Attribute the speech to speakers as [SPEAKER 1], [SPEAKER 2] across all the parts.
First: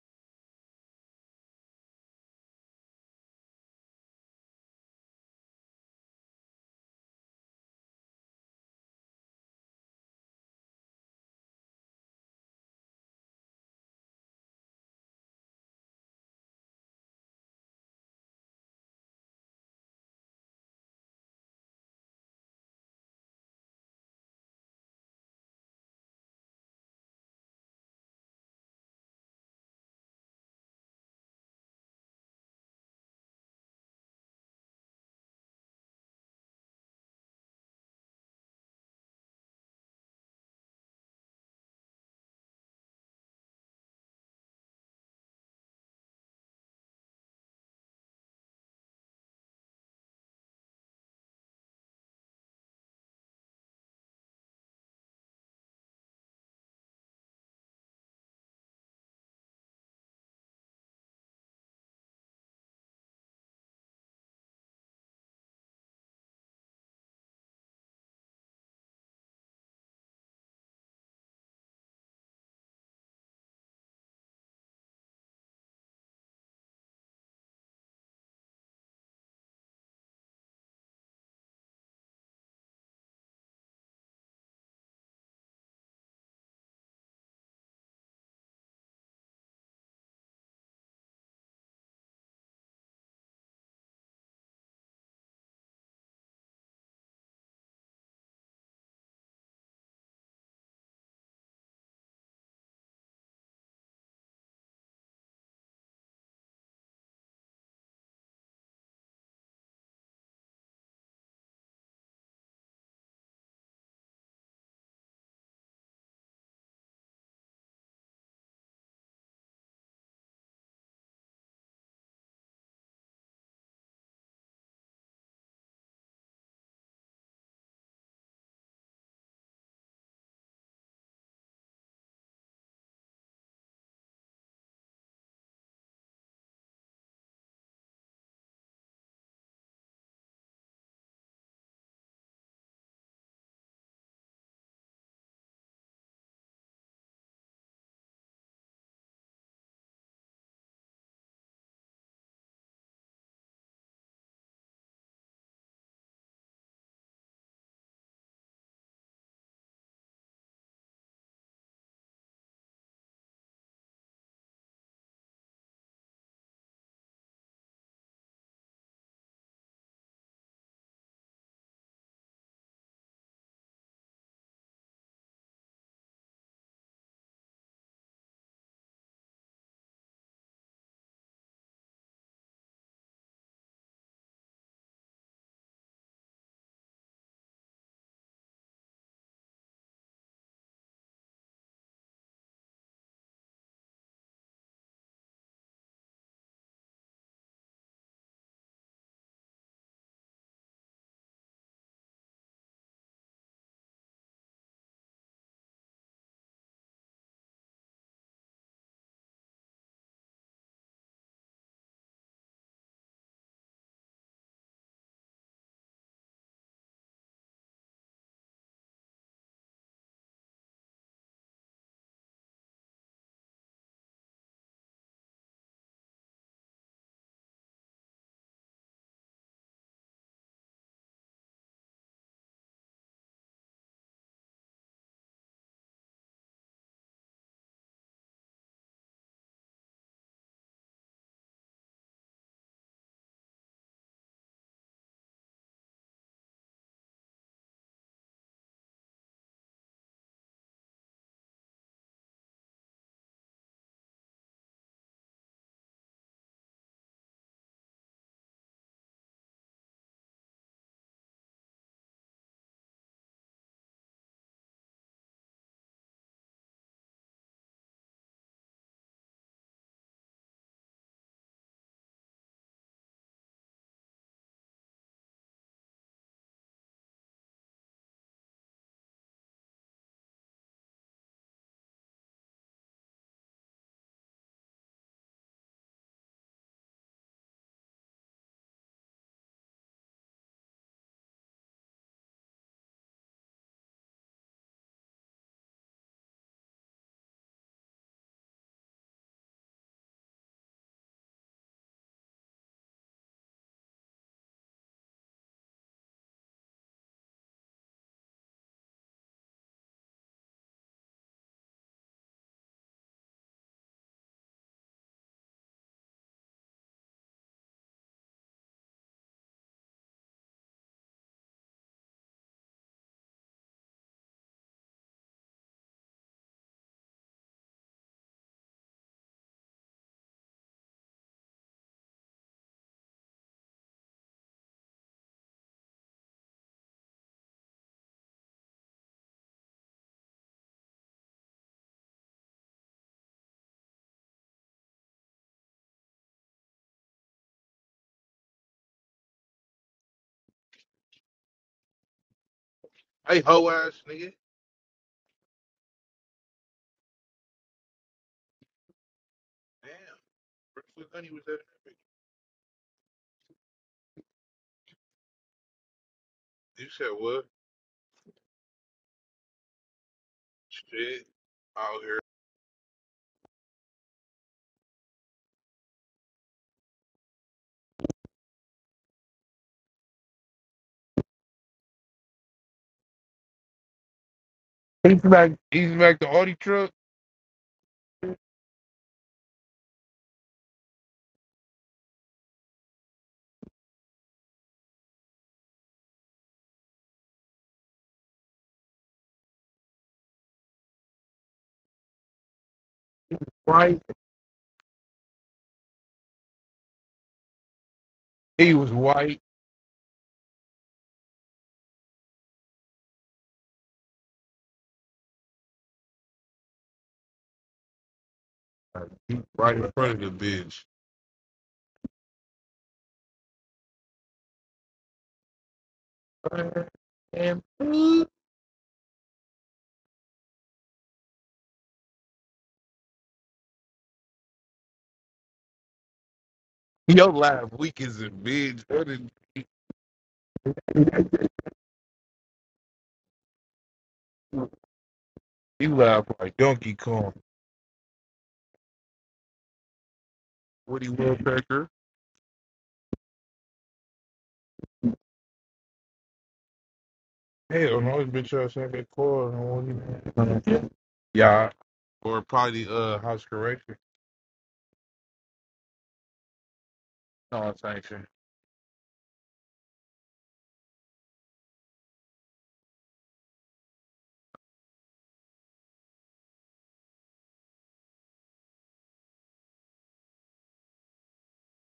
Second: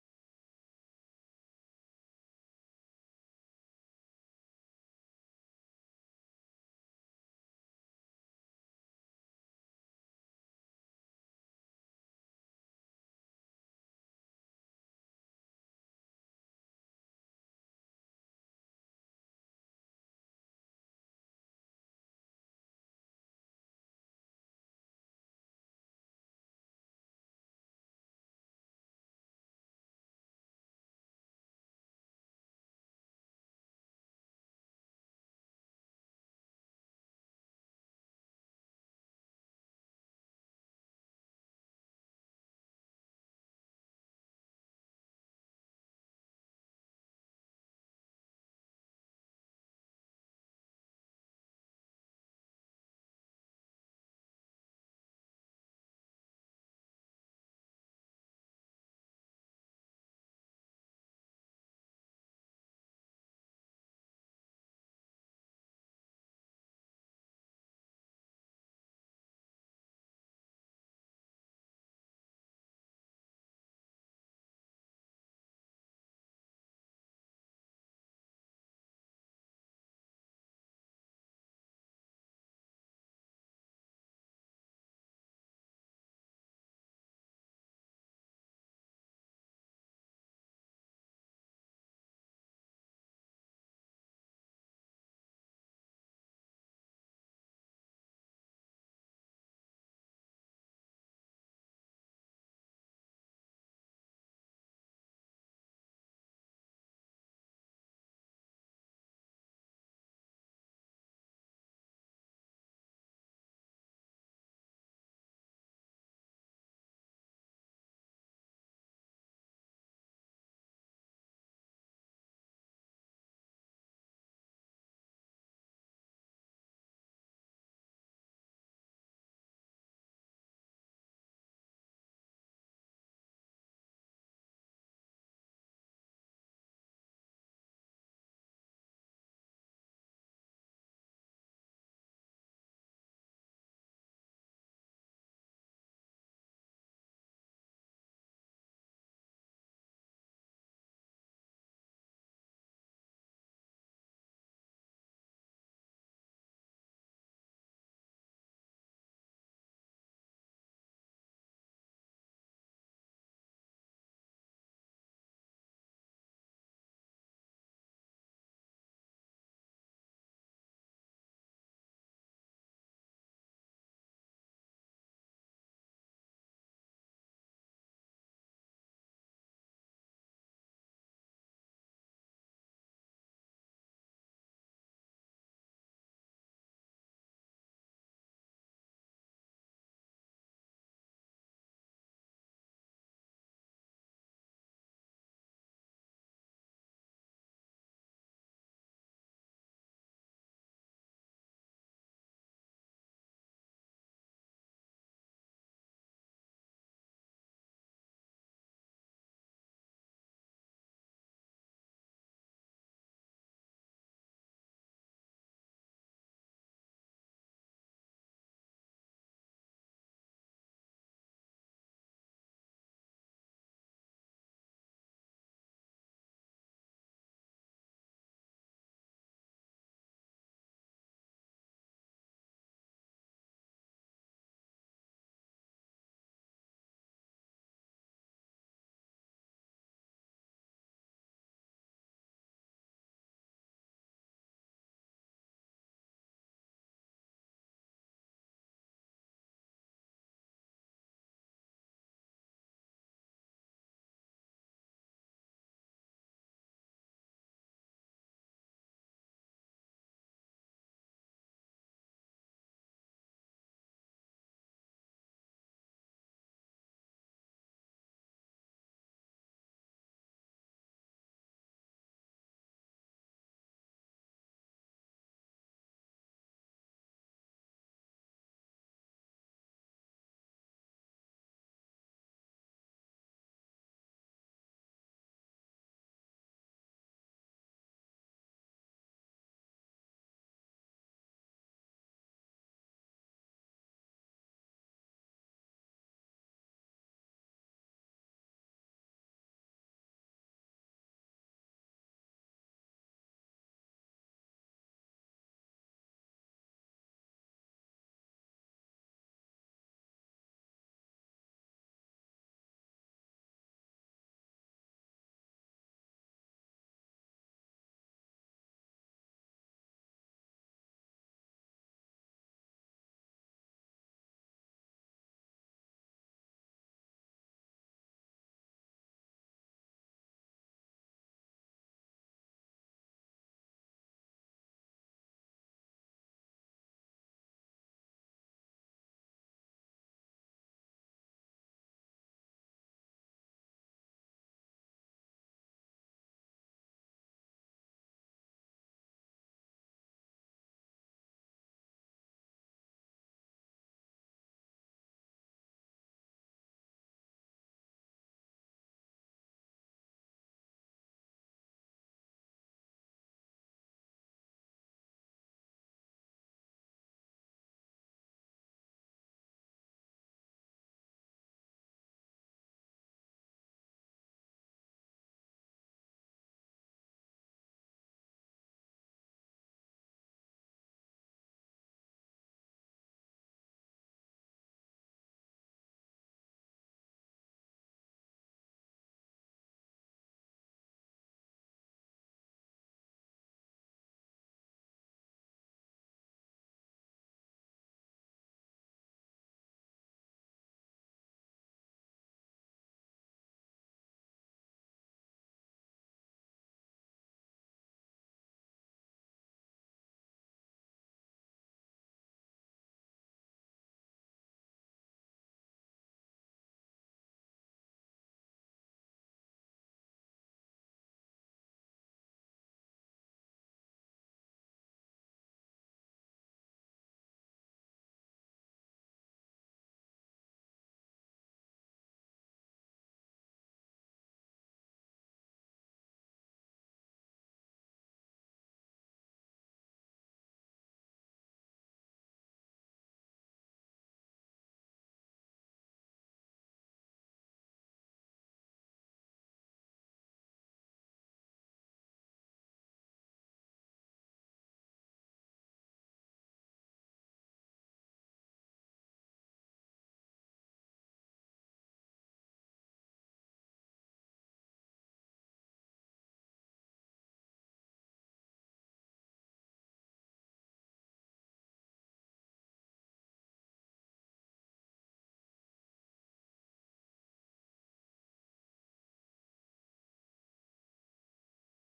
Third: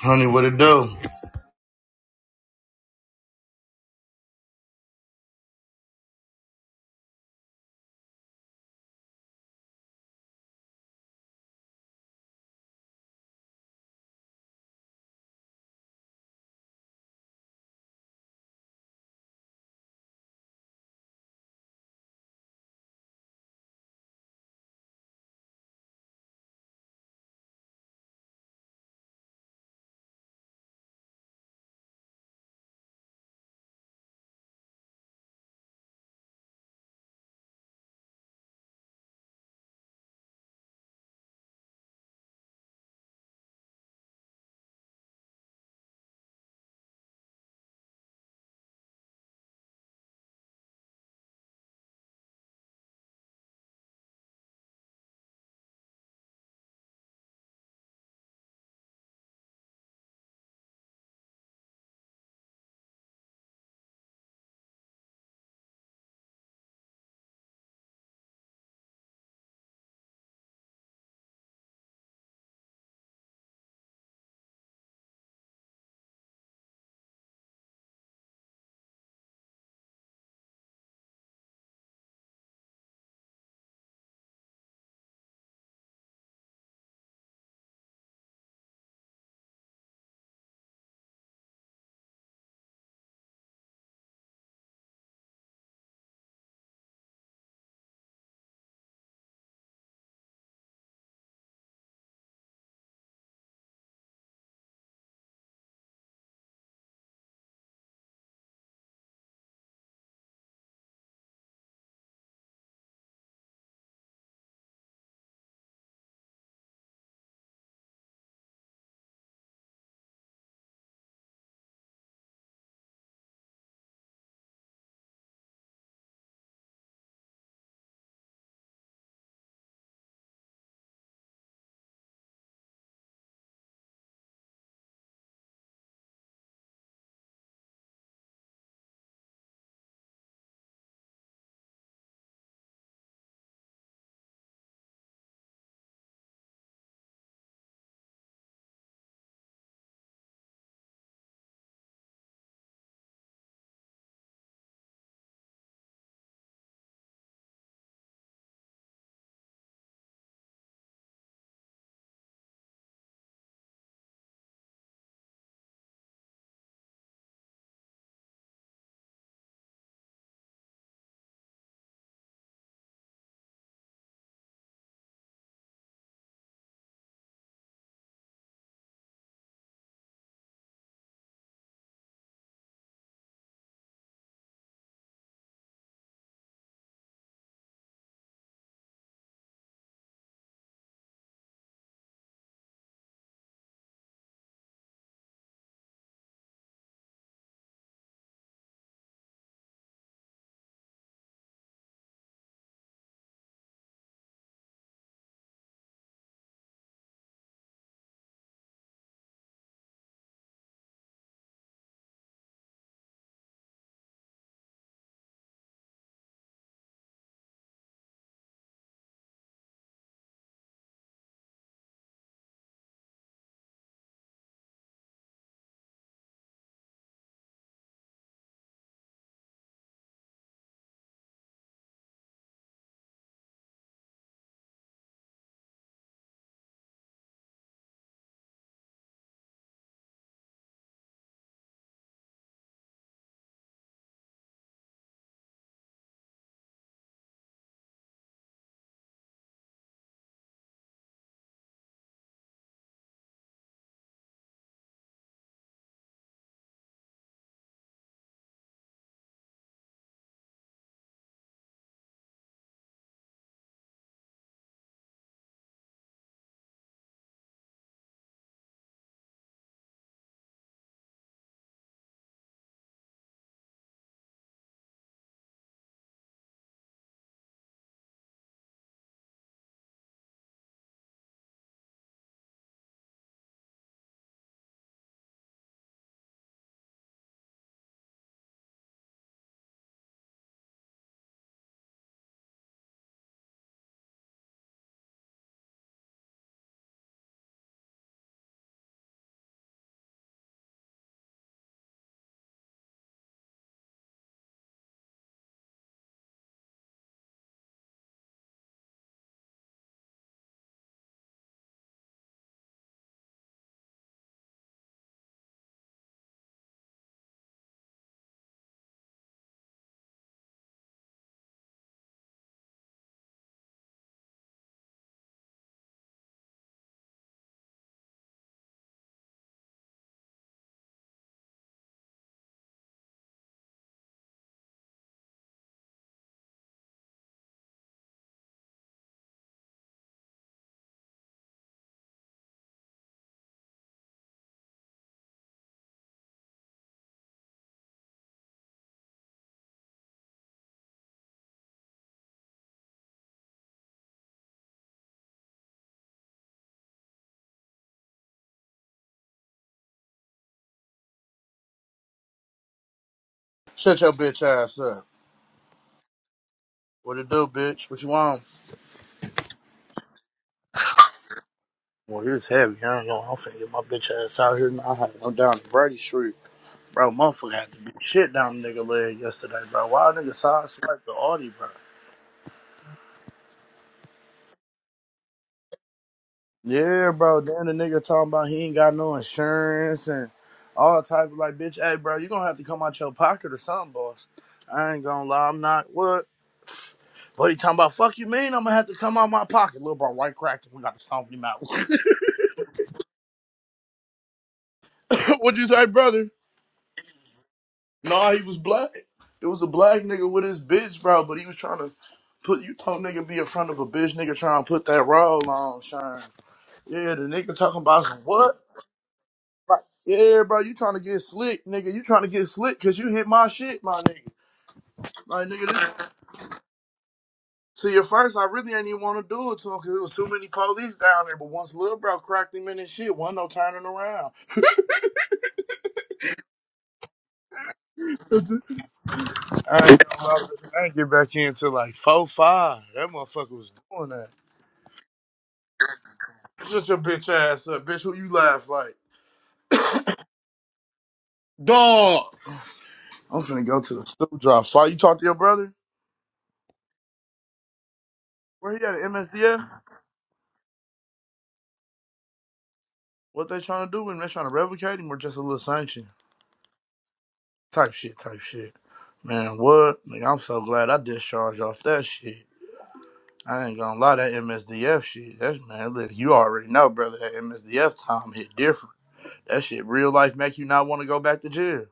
[SPEAKER 1] Honey, what it do?
[SPEAKER 2] Hey, hoe ass nigga. Damn. Brentford Gunny was that epic.
[SPEAKER 1] Shut your bitch ass up.
[SPEAKER 2] You said
[SPEAKER 1] What it
[SPEAKER 2] what?
[SPEAKER 1] do, bitch? What you want?
[SPEAKER 2] Shit. Out here.
[SPEAKER 1] Well, here's heavy, huh? Yo, I'm finna get my bitch ass out here now. I'm down to Brady Street. Bro, motherfucker had to be shit down nigga leg yesterday, bro. Why a nigga side swipe the Audi, bro?
[SPEAKER 2] He's back. He's back the Audi truck.
[SPEAKER 1] Yeah, bro. Then the nigga talking about he ain't got no insurance and all type of like, bitch, hey, bro, you gonna have to come out your pocket or something, boss. I ain't gonna lie, I'm not what? But he talking about fuck you mean I'm gonna have to come out my pocket. Little bro, white cracking, we got to stomp him out.
[SPEAKER 2] Right.
[SPEAKER 1] What'd you say, brother? Nah, he was
[SPEAKER 2] He
[SPEAKER 1] black.
[SPEAKER 2] was white.
[SPEAKER 1] It was a black nigga with his bitch, bro. But he was trying to put you know nigga be in front of a bitch nigga trying to put that roll on, Shine. Yeah, the nigga talking about some what?
[SPEAKER 2] like, he Right
[SPEAKER 1] Like,
[SPEAKER 2] in front of the
[SPEAKER 1] yeah, bro, you
[SPEAKER 2] bitch.
[SPEAKER 1] trying to get slick, nigga. You trying to get slick because you hit my shit, my nigga. Like, nigga, this,
[SPEAKER 2] Uh, And
[SPEAKER 1] see, at first, I really ain't even want to do it to him because it was too many police down there. But once Lil Bro cracked him in his shit, wasn't no turning around.
[SPEAKER 2] yo laugh weak as a bitch. That is-
[SPEAKER 1] I ain't, gonna lie, I ain't get back in until like 4 5. That motherfucker was doing that.
[SPEAKER 2] He laugh like
[SPEAKER 1] Shut
[SPEAKER 2] Donkey
[SPEAKER 1] your bitch
[SPEAKER 2] Kong.
[SPEAKER 1] ass up, bitch. Who you laugh like?
[SPEAKER 2] Woody Woodpecker.
[SPEAKER 1] Dog. I'm finna go to the stool drop. Fight. You talk to your brother?
[SPEAKER 2] Hell no, this bitch
[SPEAKER 1] Where
[SPEAKER 2] ass
[SPEAKER 1] he
[SPEAKER 2] ain't
[SPEAKER 1] at?
[SPEAKER 2] that car. I
[SPEAKER 1] MSDF?
[SPEAKER 2] want you. Yeah. Or probably uh house
[SPEAKER 1] What they trying to
[SPEAKER 2] correction.
[SPEAKER 1] do? And they trying to revocate him or just a little sanction?
[SPEAKER 2] No, it's
[SPEAKER 1] Type
[SPEAKER 2] ain't
[SPEAKER 1] shit,
[SPEAKER 2] shit.
[SPEAKER 1] type shit. Man, what? Nigga, I'm so glad I discharged off that shit. I ain't gonna lie, that MSDF shit. That's man, look, you already know, brother. That MSDF time hit different. That shit, real life, make you not want to go back to jail.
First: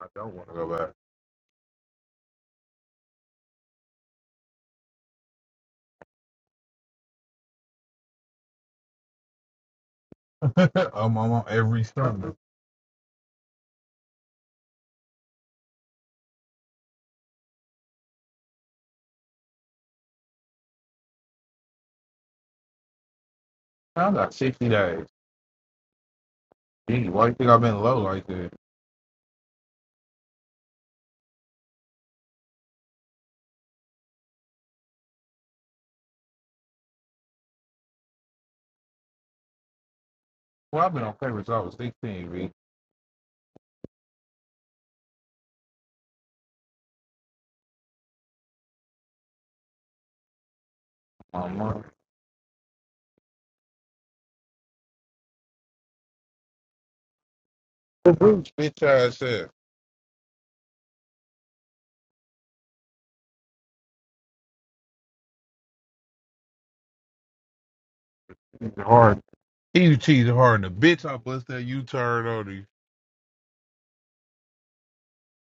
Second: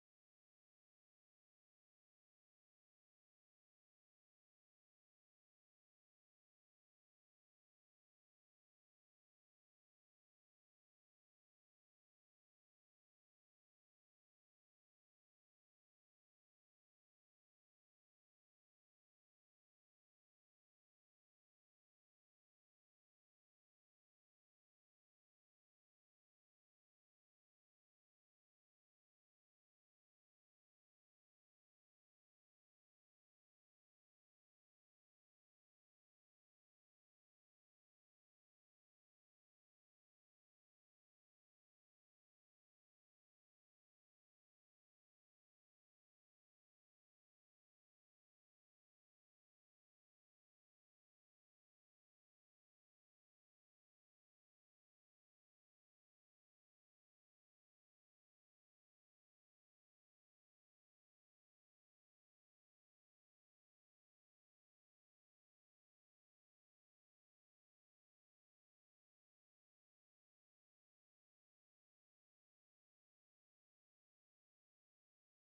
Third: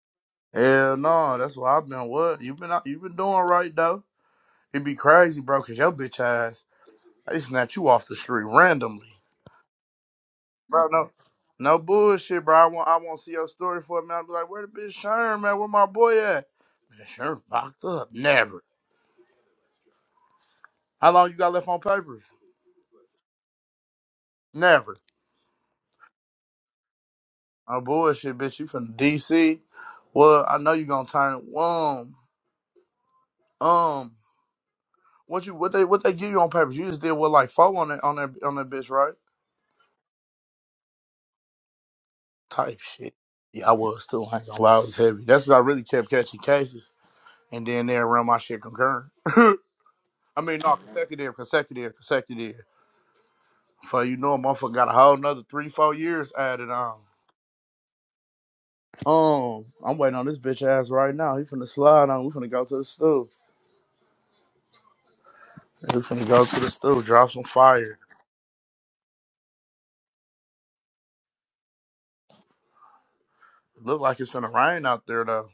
[SPEAKER 2] I don't want to go back.
[SPEAKER 1] Hell no, that's why I've been. What you been? out You been doing right though. It'd be crazy, bro, cause your bitch ass. They snatch you off the street randomly. Bro,
[SPEAKER 2] I'm,
[SPEAKER 1] no
[SPEAKER 2] I'm on
[SPEAKER 1] no
[SPEAKER 2] every summer.
[SPEAKER 1] bullshit, bro. I want I want to see your story for a minute. i be like, where the bitch Sherm at? Where my boy at? Man, Sherm locked up. Never. How long you got left on papers?
[SPEAKER 2] I got 60
[SPEAKER 1] Never.
[SPEAKER 2] days. Gee, why you think I've been
[SPEAKER 1] No
[SPEAKER 2] low like
[SPEAKER 1] bullshit,
[SPEAKER 2] that?
[SPEAKER 1] bitch. You from DC? Well, I know you gonna turn um um what you what they what they give you on papers? You just did what like four on that on that on that bitch, right?
[SPEAKER 2] Well, I've been on paper since I was 16, B.
[SPEAKER 1] Type shit. Yeah, I was too. I ain't gonna lie, I was heavy. That's what I really kept catching cases. And then they run my shit concurrent. I mean, no, consecutive,
[SPEAKER 2] My mom.
[SPEAKER 1] consecutive, consecutive. For you know, a motherfucker got a whole nother three, four years added on.
[SPEAKER 2] Bitch ass ass.
[SPEAKER 1] Um, I'm waiting on this bitch ass right now. He finna slide on. We finna go to the stool. We finna go to the stool. Drop some fire.
[SPEAKER 2] It's hard. You cheated hard in the bitch. I bust that U-turn on you. It's
[SPEAKER 1] Look like it's finna rain out there though.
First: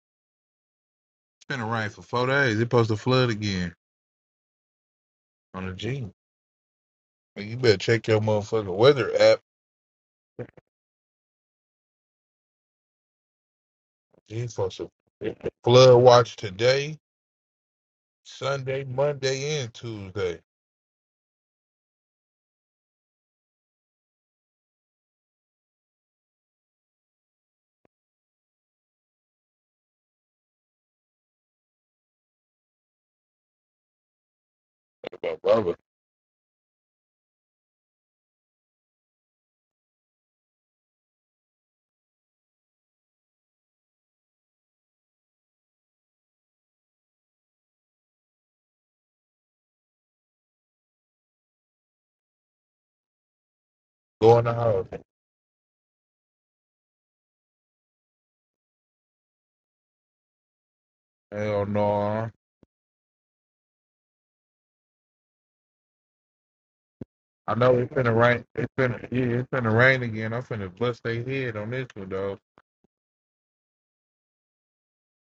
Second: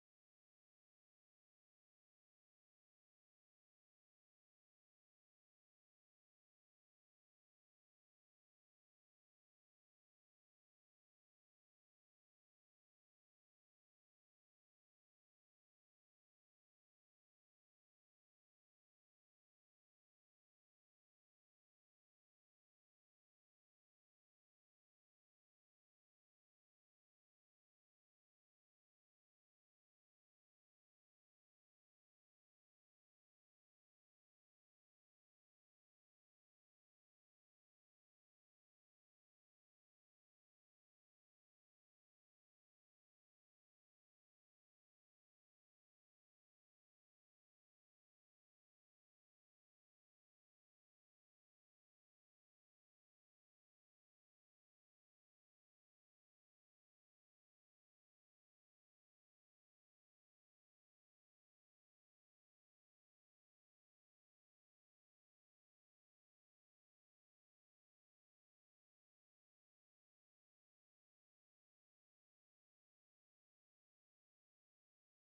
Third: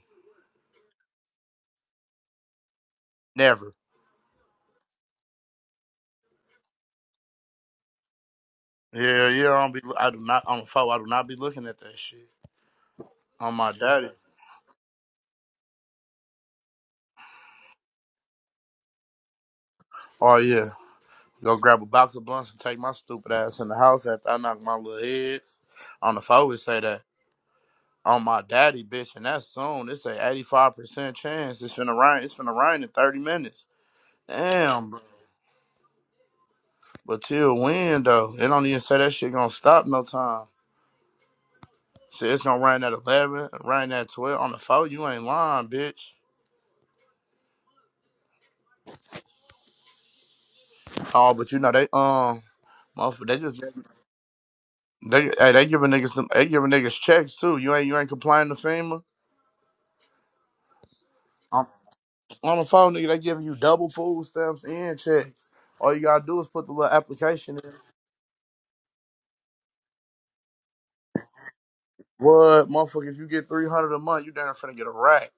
[SPEAKER 2] been a rain for four days. It's supposed to flood again
[SPEAKER 1] Never.
[SPEAKER 2] on the G. Man, You better check your motherfucking weather
[SPEAKER 1] Yeah,
[SPEAKER 2] app.
[SPEAKER 1] yeah. I don't be. I do not. I'm a foe. I do not be looking at that shit. On my daddy.
[SPEAKER 2] G supposed to flood watch today, Sunday, Monday, and
[SPEAKER 1] Oh
[SPEAKER 2] Tuesday.
[SPEAKER 1] yeah. Go grab a box of blunts and take my stupid ass in the house after I knock my little heads. On the phone, we say that. on my daddy, bitch, and that's soon. It's a eighty-five percent chance. It's finna rain. It's finna rain in thirty minutes. Damn, bro.
[SPEAKER 2] Brother,
[SPEAKER 1] But till when though? It don't even say that shit gonna stop no time. Shit, it's gonna rain at eleven, rain at twelve on the phone. You ain't lying, bitch. Oh, but you know they um, motherfucker, they just
[SPEAKER 2] go in the house.
[SPEAKER 1] they hey, they giving niggas them- they giving niggas checks too. You ain't you ain't complaining to FEMA. On
[SPEAKER 2] Hell no.
[SPEAKER 1] on the phone, nigga, they giving you double food stamps and checks. All you gotta do is put the little
[SPEAKER 2] I
[SPEAKER 1] application in.
[SPEAKER 2] know it's finna rain. It's finna yeah, it's finna rain again. I'm finna bust their head on this one though.
[SPEAKER 1] What motherfucker? If you get three hundred a month, you damn finna get a rack.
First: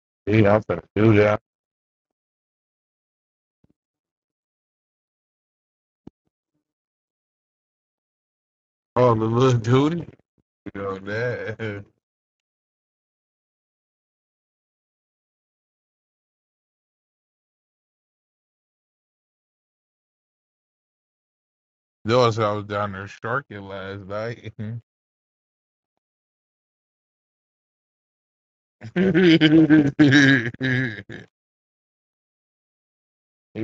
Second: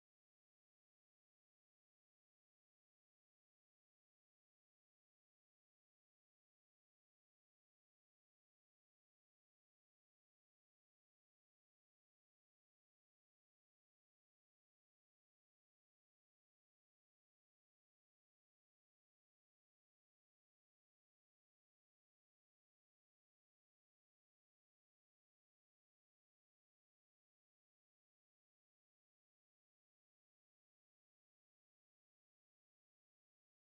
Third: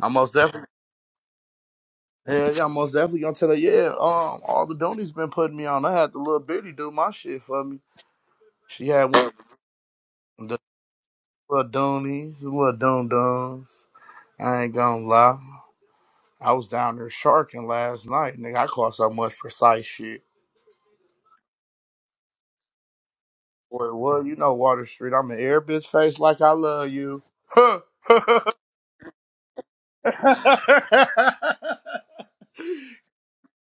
[SPEAKER 1] I most
[SPEAKER 2] Yeah, I'm
[SPEAKER 1] definitely,
[SPEAKER 2] finna do that.
[SPEAKER 1] yeah, yeah, I most definitely gonna tell her, yeah. Um, all the donies been putting me on. I had the little bitty do my shit for me. She had
[SPEAKER 2] Oh, the
[SPEAKER 1] one
[SPEAKER 2] little duty.
[SPEAKER 1] of the
[SPEAKER 2] You know
[SPEAKER 1] little
[SPEAKER 2] that.
[SPEAKER 1] donies, the little dum dums. I ain't gonna lie. I was down there sharking last night, nigga. I caught so much precise shit.
[SPEAKER 2] Those I was down there sharking
[SPEAKER 1] Boy,
[SPEAKER 2] last
[SPEAKER 1] well, you
[SPEAKER 2] night.
[SPEAKER 1] know Water Street. I'm an air bitch face like I love you. Huh.
[SPEAKER 2] he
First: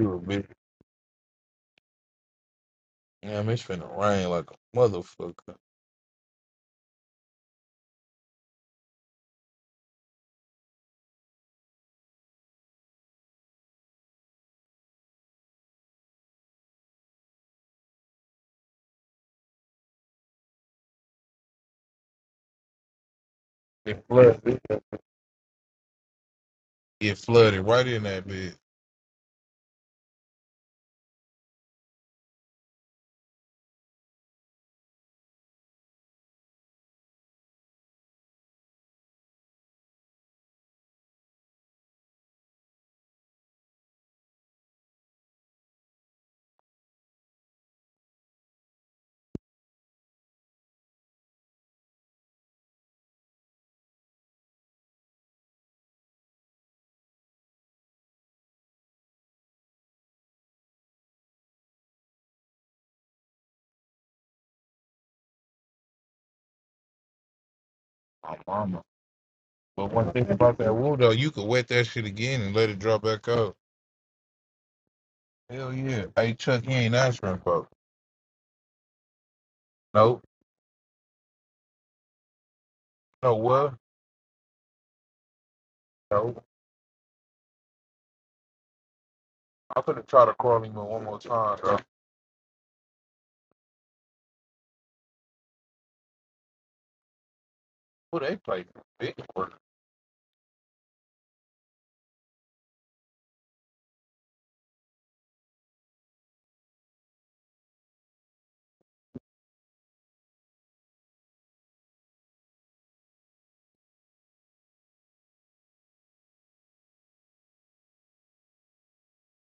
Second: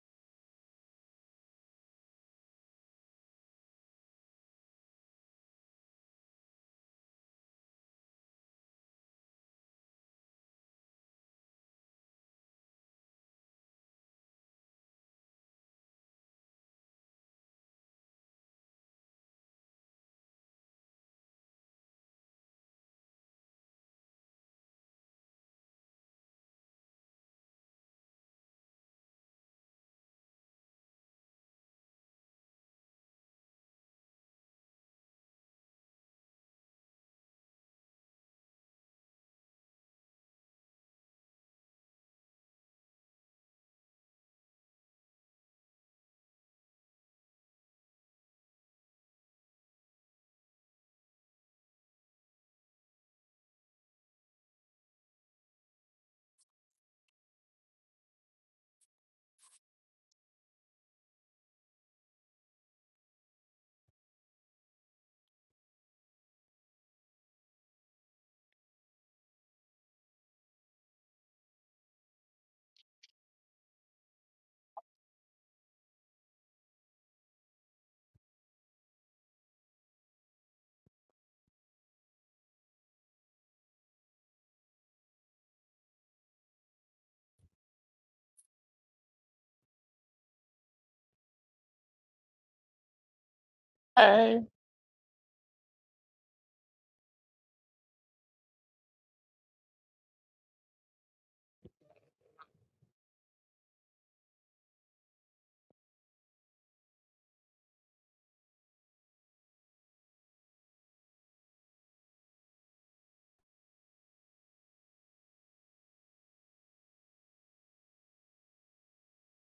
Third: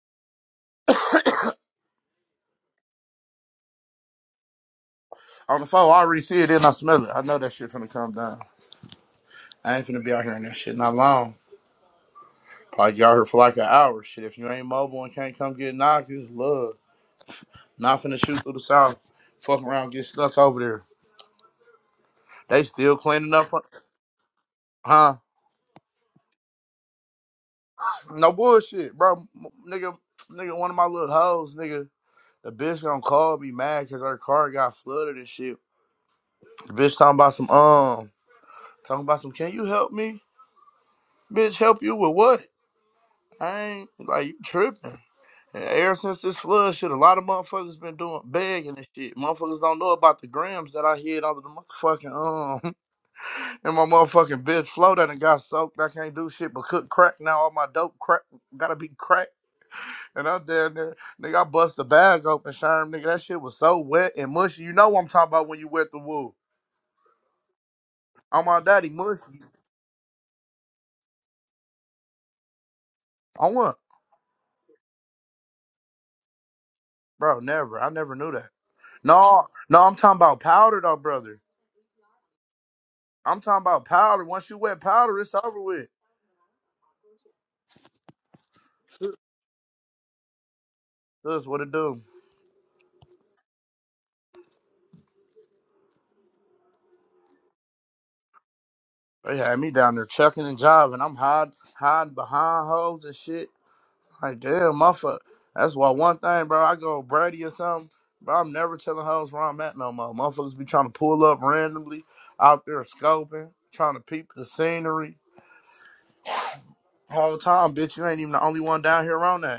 [SPEAKER 2] was big. Damn, it's finna rain like a motherfucker.
[SPEAKER 1] on the phone, I already see it and I smell it. I know that shit finna come down. I ain't finna be out here in that shit not long. Probably be out here for like an hour. Shit, if you ain't mobile and can't come get knocked, it's love. Not finna shoot through the south. Fuck around, get stuck over there. They still cleaning up. For,
[SPEAKER 2] It flooded.
[SPEAKER 1] huh?
[SPEAKER 2] It flooded right in that
[SPEAKER 1] No
[SPEAKER 2] bit.
[SPEAKER 1] bullshit, bro. M- nigga, nigga, one of my little hoes, nigga. The bitch gonna call me mad because her car got flooded and shit. The bitch talking about some, um, talking about some, can you help me? Bitch, help you with what? I ain't, like, you tripping. And ever since this flood shit, a lot of motherfuckers been doing begging and shit. Motherfuckers don't know about the grams that I hid under the motherfucking um and my motherfucking bitch flow that and got soaked. I can't do shit but cook crack now. All my dope crack gotta be crack. And I'm down there, nigga. I bust the bag open, Sherm, nigga. That shit was so wet and mushy. You know what I'm talking about when you wet the wool.
[SPEAKER 2] My
[SPEAKER 1] I'm my
[SPEAKER 2] mama.
[SPEAKER 1] daddy mushy.
[SPEAKER 2] But one thing about that wool though, you could wet that shit again and let it drop back
[SPEAKER 1] I
[SPEAKER 2] up.
[SPEAKER 1] want,
[SPEAKER 2] Hell yeah. Hey Chuck, he ain't answering
[SPEAKER 1] bro.
[SPEAKER 2] folks.
[SPEAKER 1] Never. I never knew that. No, no. I'm
[SPEAKER 2] Nope.
[SPEAKER 1] talking about powder though, brother.
[SPEAKER 2] know
[SPEAKER 1] I'm talking
[SPEAKER 2] what?
[SPEAKER 1] about powder. Once you wet powder, it's over with.
[SPEAKER 2] No, I'm gonna try to call him one more
[SPEAKER 1] That's
[SPEAKER 2] time,
[SPEAKER 1] what it
[SPEAKER 2] bro.
[SPEAKER 1] do.
[SPEAKER 3] hey
[SPEAKER 2] Who they play? Big.
[SPEAKER 1] They
[SPEAKER 2] one.
[SPEAKER 1] had me down there chucking and jiving. I'm hide, hiding behind hoes and shit. Like, damn, motherfucker. That's why one thing, bro, I go Brady or something, bro, I'm never telling hoes where I'm at no more. Motherfuckers be trying to pull up randomly out there scoping, trying to peep the scenery. Whole time, bitch, you ain't even the only one down here on that.